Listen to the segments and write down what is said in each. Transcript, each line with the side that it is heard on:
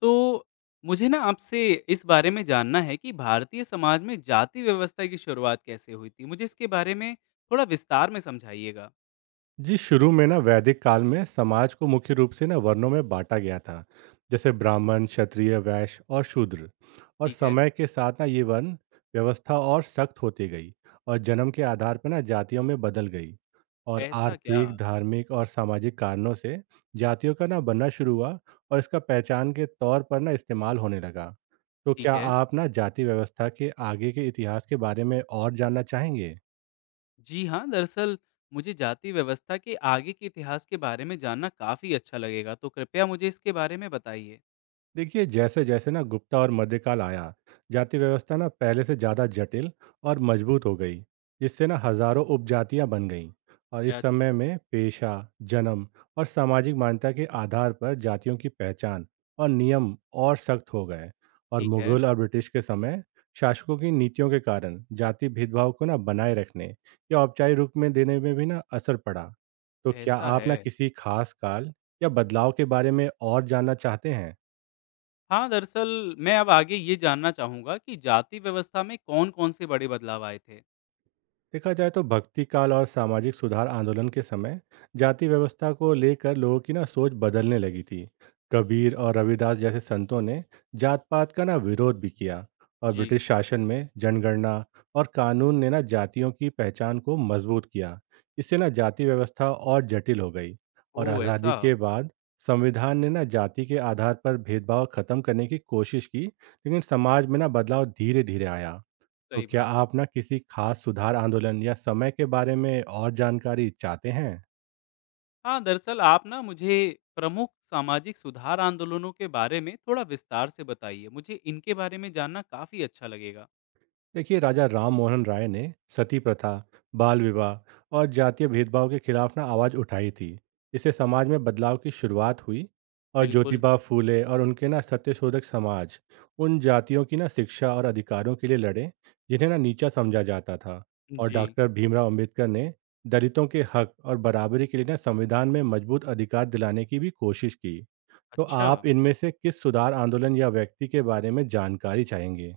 left: तो मुझे ना आपसे इस बारे में जानना है कि भारतीय समाज में जाति व्यवस्था की शुरुआत कैसे हुई थी? मुझे इसके बारे में थोड़ा विस्तार में समझाइएगा।
right: जी, शुरू में ना वैदिक काल में समाज को मुख्य रूप से ना वर्णों में बांटा गया था, जैसे ब्राह्मण, क्षत्रिय, वैश्य और शूद्र। और
left: ठीक है,
right: समय के साथ ना ये वर्ण व्यवस्था और सख्त होती गई और जन्म के आधार पर ना जातियों में बदल गई। और
left: ऐसा क्या?
right: आर्थिक, धार्मिक और सामाजिक कारणों से जातियों का ना बनना शुरू हुआ और इसका पहचान के तौर पर ना इस्तेमाल होने लगा। तो
left: ठीक
right: क्या
left: है।
right: आप ना जाति व्यवस्था के आगे के इतिहास के बारे में और जानना चाहेंगे?
left: जी हाँ, दरअसल मुझे जाति व्यवस्था के आगे के इतिहास के बारे में जानना काफ़ी अच्छा लगेगा, तो कृपया मुझे इसके बारे में बताइए।
right: देखिए जैसे जैसे ना गुप्ता और मध्यकाल आया जाति व्यवस्था ना पहले से ज़्यादा जटिल और मजबूत हो गई, जिससे ना हजारों उपजातियां बन गईं। और इस
left: अ,
right: समय में पेशा, जन्म और सामाजिक मान्यता के आधार पर जातियों की पहचान और नियम और सख्त हो गए। और
left: ठीक है,
right: मुगल और ब्रिटिश के समय शासकों की नीतियों के कारण जाति भेदभाव को ना बनाए रखने या औपचारिक रूप में देने में भी ना असर पड़ा। तो क्या
left: ऐसा
right: आप ना
left: है।
right: किसी खास काल या बदलाव के बारे में और जानना चाहते हैं?
left: हाँ, दरअसल मैं अब आगे ये जानना चाहूँगा कि जाति व्यवस्था में कौन-कौन से बड़े बदलाव आए थे?
right: देखा जाए तो भक्ति काल और सामाजिक सुधार आंदोलन के समय जाति व्यवस्था को लेकर लोगों की ना सोच बदलने लगी थी। कबीर और रविदास जैसे संतों ने जात पात का ना विरोध भी किया। और
left: जी।
right: ब्रिटिश शासन में जनगणना और कानून ने ना जातियों की पहचान को मजबूत किया। इससे ना जाति व्यवस्था और जटिल हो गई। और
left: ओह!
right: आज़ादी
left: ऐसा?
right: के बाद संविधान ने ना जाति के आधार पर भेदभाव खत्म करने की कोशिश की, लेकिन समाज में ना बदलाव धीरे धीरे आया। तो
left: सही
right: क्या
left: बात है।
right: आप ना किसी खास सुधार आंदोलन या समय के बारे में और जानकारी चाहते हैं?
left: हाँ, दरअसल आप ना मुझे प्रमुख सामाजिक सुधार आंदोलनों के बारे में थोड़ा विस्तार से बताइए। मुझे इनके बारे में जानना काफ़ी अच्छा लगेगा।
right: देखिए राजा राम मोहन राय ने सती प्रथा, बाल विवाह और जातीय भेदभाव के खिलाफ ना आवाज उठाई थी। इससे समाज में बदलाव की शुरुआत हुई। और
left: बिल्कुल।
right: ज्योतिबा फूले और उनके ना सत्यशोधक समाज उन जातियों की ना शिक्षा और अधिकारों के लिए लड़े जिन्हें ना नीचा समझा जाता था। और
left: जी,
right: डॉक्टर भीमराव अंबेडकर ने दलितों के हक और बराबरी के लिए ना संविधान में मजबूत अधिकार दिलाने की भी कोशिश की। तो
left: अच्छा।
right: आप इनमें से किस सुधार आंदोलन या व्यक्ति के बारे में जानकारी चाहेंगे?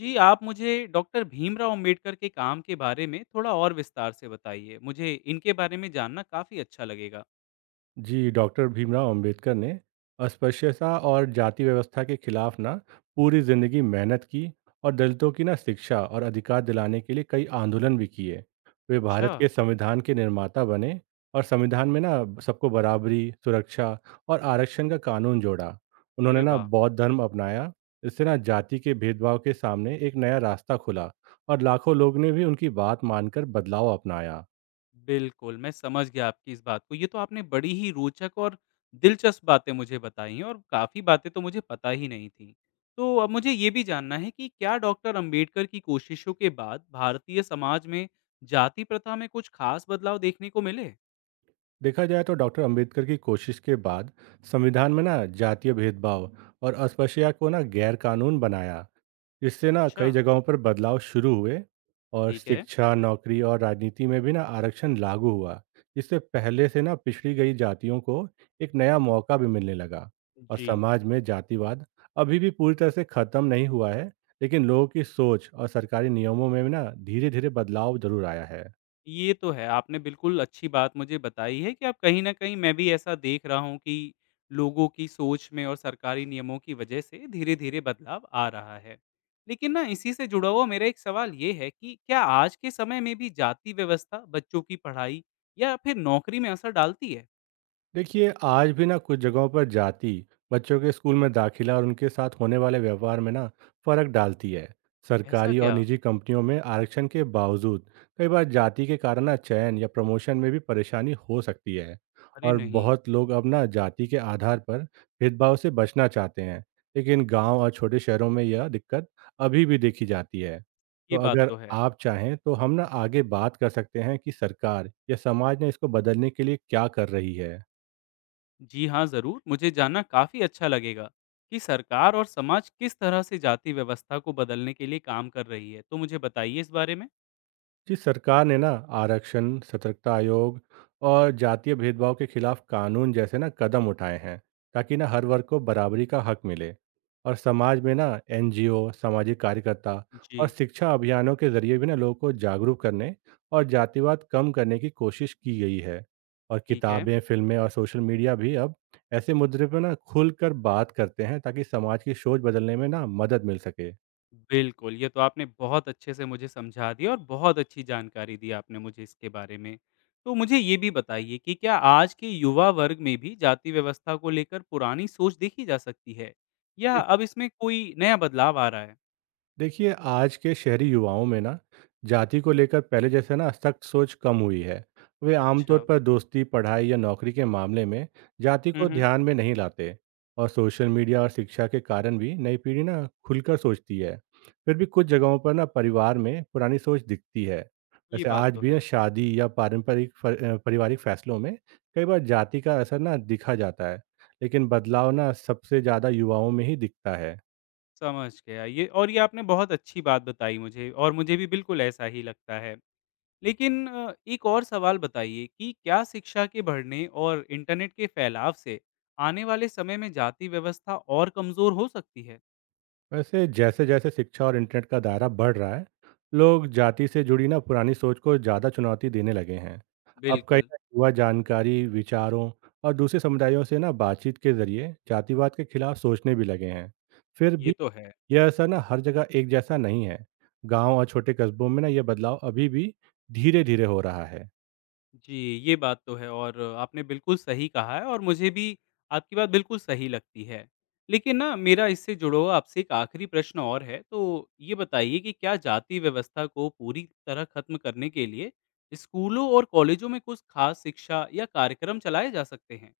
left: जी, आप मुझे डॉक्टर भीमराव अम्बेडकर के काम के बारे में थोड़ा और विस्तार से बताइए। मुझे इनके बारे में जानना काफ़ी अच्छा लगेगा।
right: जी, डॉक्टर भीमराव अंबेडकर ने अस्पृश्यता और जाति व्यवस्था के खिलाफ ना पूरी जिंदगी मेहनत की और दलितों की ना शिक्षा और अधिकार दिलाने के लिए कई आंदोलन भी किए। वे
left: अच्छा,
right: भारत के संविधान के निर्माता बने और संविधान में ना सबको बराबरी, सुरक्षा और आरक्षण का कानून जोड़ा। उन्होंने
left: अरे
right: ना
left: वाह!
right: बौद्ध धर्म अपनाया। इससे ना जाति के भेदभाव के सामने एक नया रास्ता खुला और लाखों लोग ने भी उनकी बात मानकर बदलाव अपनाया।
left: बिल्कुल, मैं समझ गया आपकी इस बात को। ये तो आपने बड़ी ही रोचक और दिलचस्प बातें मुझे बताई हैं और काफ़ी बातें तो मुझे पता ही नहीं थी। तो अब मुझे ये भी जानना है कि क्या डॉक्टर अम्बेडकर की कोशिशों के बाद भारतीय समाज में जाति प्रथा में कुछ खास बदलाव देखने को मिले?
right: देखा जाए तो डॉक्टर अंबेडकर की कोशिश के बाद संविधान में ना जातीय भेदभाव और अस्पृश्यता को ना गैर कानून बनाया। इससे ना
left: अच्छा,
right: कई जगहों पर बदलाव शुरू हुए और
left: ठीक है।
right: शिक्षा, नौकरी और राजनीति में भी ना आरक्षण लागू हुआ। इससे पहले से ना पिछड़ी गई जातियों को एक नया मौका भी मिलने लगा। और
left: जी।
right: समाज में जातिवाद अभी भी पूरी तरह से खत्म नहीं हुआ है, लेकिन लोगों की सोच और सरकारी नियमों में भी ना धीरे धीरे बदलाव जरूर आया है।
left: ये तो है, आपने बिल्कुल अच्छी बात मुझे बताई है कि आप कहीं न कहीं मैं भी ऐसा देख रहा हूँ कि लोगों की सोच में और सरकारी नियमों की वजह से धीरे-धीरे बदलाव आ रहा है। लेकिन ना इसी से जुड़ा हुआ मेरा एक सवाल ये है कि क्या आज के समय में भी जाति व्यवस्था बच्चों की पढ़ाई या फिर नौकरी में असर डालती है?
right: देखिए आज भी ना कुछ जगहों पर जाति बच्चों के स्कूल में दाखिला और उनके साथ होने वाले व्यवहार में ना फर्क डालती है।
left: ऐसा
right: सरकारी और
left: क्या?
right: निजी कंपनियों में आरक्षण के बावजूद कई बार जाति के कारण ना चयन या प्रमोशन में भी परेशानी हो सकती है।
left: अरे
right: और
left: नहीं,
right: बहुत लोग अब ना जाति के आधार पर भेदभाव से बचना चाहते हैं, लेकिन गांव और छोटे शहरों में यह दिक्कत अभी भी देखी जाती है। तो
left: ये बात
right: अगर
left: तो है।
right: आप चाहें तो हम ना आगे बात कर सकते हैं कि सरकार या समाज ने इसको बदलने के लिए क्या कर रही है।
left: जी हाँ, ज़रूर, मुझे जानना काफ़ी अच्छा लगेगा कि सरकार और समाज किस तरह से जाति व्यवस्था को बदलने के लिए काम कर रही है। तो मुझे बताइए इस बारे में।
right: जी सरकार ने ना आरक्षण, सतर्कता आयोग और जातीय भेदभाव के खिलाफ कानून जैसे ना कदम उठाए हैं, ताकि ना हर वर्ग को बराबरी का हक मिले। और समाज में ना एनजीओ, सामाजिक कार्यकर्ता और
left: जी,
right: शिक्षा अभियानों के जरिए भी ना लोगों को जागरूक करने और जातिवाद कम करने की कोशिश की गई है। और
left: ठीक है।
right: किताबें, फिल्में और सोशल मीडिया भी अब ऐसे मुद्दे पर ना खुलकर बात करते हैं, ताकि समाज की सोच बदलने में ना मदद मिल सके।
left: बिल्कुल, ये तो आपने बहुत अच्छे से मुझे समझा दिया और बहुत अच्छी जानकारी दी आपने मुझे इसके बारे में। तो मुझे ये भी बताइए कि क्या आज के युवा वर्ग में भी जाति व्यवस्था को लेकर पुरानी सोच देखी जा सकती है? या अब इसमें कोई नया बदलाव आ रहा है?
right: देखिए आज के शहरी युवाओं में ना जाति को लेकर पहले जैसे ना सख्त सोच कम हुई है। वे आमतौर
left: अच्छा।
right: पर दोस्ती, पढ़ाई या नौकरी के मामले में जाति
left: हुँ,
right: को
left: हुँ।
right: ध्यान में नहीं लाते। और सोशल मीडिया और शिक्षा के कारण भी नई पीढ़ी ना खुलकर सोचती है। फिर भी कुछ जगहों पर ना परिवार में पुरानी सोच दिखती है।
left: ये
right: वैसे
left: बात
right: आज
left: तो
right: भी ना
left: है।
right: शादी या पारंपरिक पारिवारिक फैसलों में कई बार जाति का असर ना दिखा जाता है, लेकिन बदलाव ना सबसे ज़्यादा युवाओं में ही दिखता है।
left: समझ गया ये और ये आपने बहुत अच्छी बात बताई मुझे और मुझे भी बिल्कुल ऐसा ही लगता है। लेकिन एक और सवाल बताइए कि क्या शिक्षा के बढ़ने और इंटरनेट के फैलाव से आने वाले समय में जाति व्यवस्था और कमजोर हो सकती है।
right: वैसे जैसे जैसे शिक्षा और इंटरनेट का दायरा बढ़ रहा है, लोग जाति से जुड़ी ना पुरानी सोच को ज़्यादा चुनौती देने लगे हैं। अब कई
left: बिल्कुल।
right: ना युवा जानकारी, विचारों और दूसरे समुदायों से ना बातचीत के जरिए जातिवाद के खिलाफ सोचने भी लगे हैं। फिर
left: ये
right: भी
left: तो है।
right: यह असर ना हर जगह एक जैसा नहीं है। गांव और छोटे कस्बों में ना यह बदलाव अभी भी धीरे धीरे हो रहा है।
left: जी। ये बात तो है और आपने बिल्कुल सही कहा है और मुझे भी आपकी बात बिल्कुल सही लगती है। लेकिन ना मेरा इससे जुड़ा हुआ आपसे एक आखिरी प्रश्न और है, तो ये बताइए कि क्या जाति व्यवस्था को पूरी तरह खत्म करने के लिए स्कूलों और कॉलेजों में कुछ खास शिक्षा या कार्यक्रम चलाए जा सकते हैं?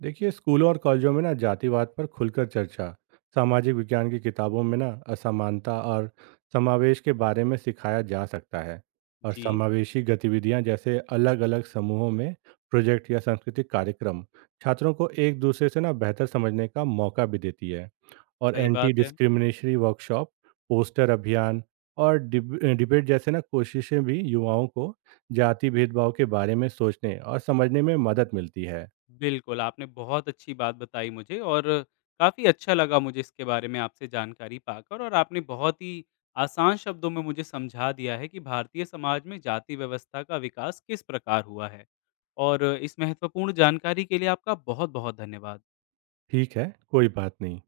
right: देखिए स्कूलों और कॉलेजों में ना जातिवाद पर खुलकर चर्चा, सामाजिक विज्ञान की किताबों में ना असमानता और समावेश के बारे में सिखाया जा सकता है। और
left: जी।
right: समावेशी गतिविधियां जैसे अलग अलग समूहों में प्रोजेक्ट या सांस्कृतिक कार्यक्रम छात्रों को एक दूसरे से ना बेहतर समझने का मौका भी देती है। और
left: सही
right: एंटी
left: बात है।
right: डिस्क्रिमिनेशनरी वर्कशॉप, पोस्टर अभियान और डिबेट जैसे ना कोशिशें भी युवाओं को जाति भेदभाव के बारे में सोचने और समझने में मदद मिलती है।
left: बिल्कुल, आपने बहुत अच्छी बात बताई मुझे और काफ़ी अच्छा लगा मुझे इसके बारे में आपसे जानकारी पाकर और आपने बहुत ही आसान शब्दों में मुझे समझा दिया है कि भारतीय समाज में जाति व्यवस्था का विकास किस प्रकार हुआ है। और इस महत्वपूर्ण जानकारी के लिए आपका बहुत-बहुत धन्यवाद।
right: ठीक है, कोई बात नहीं।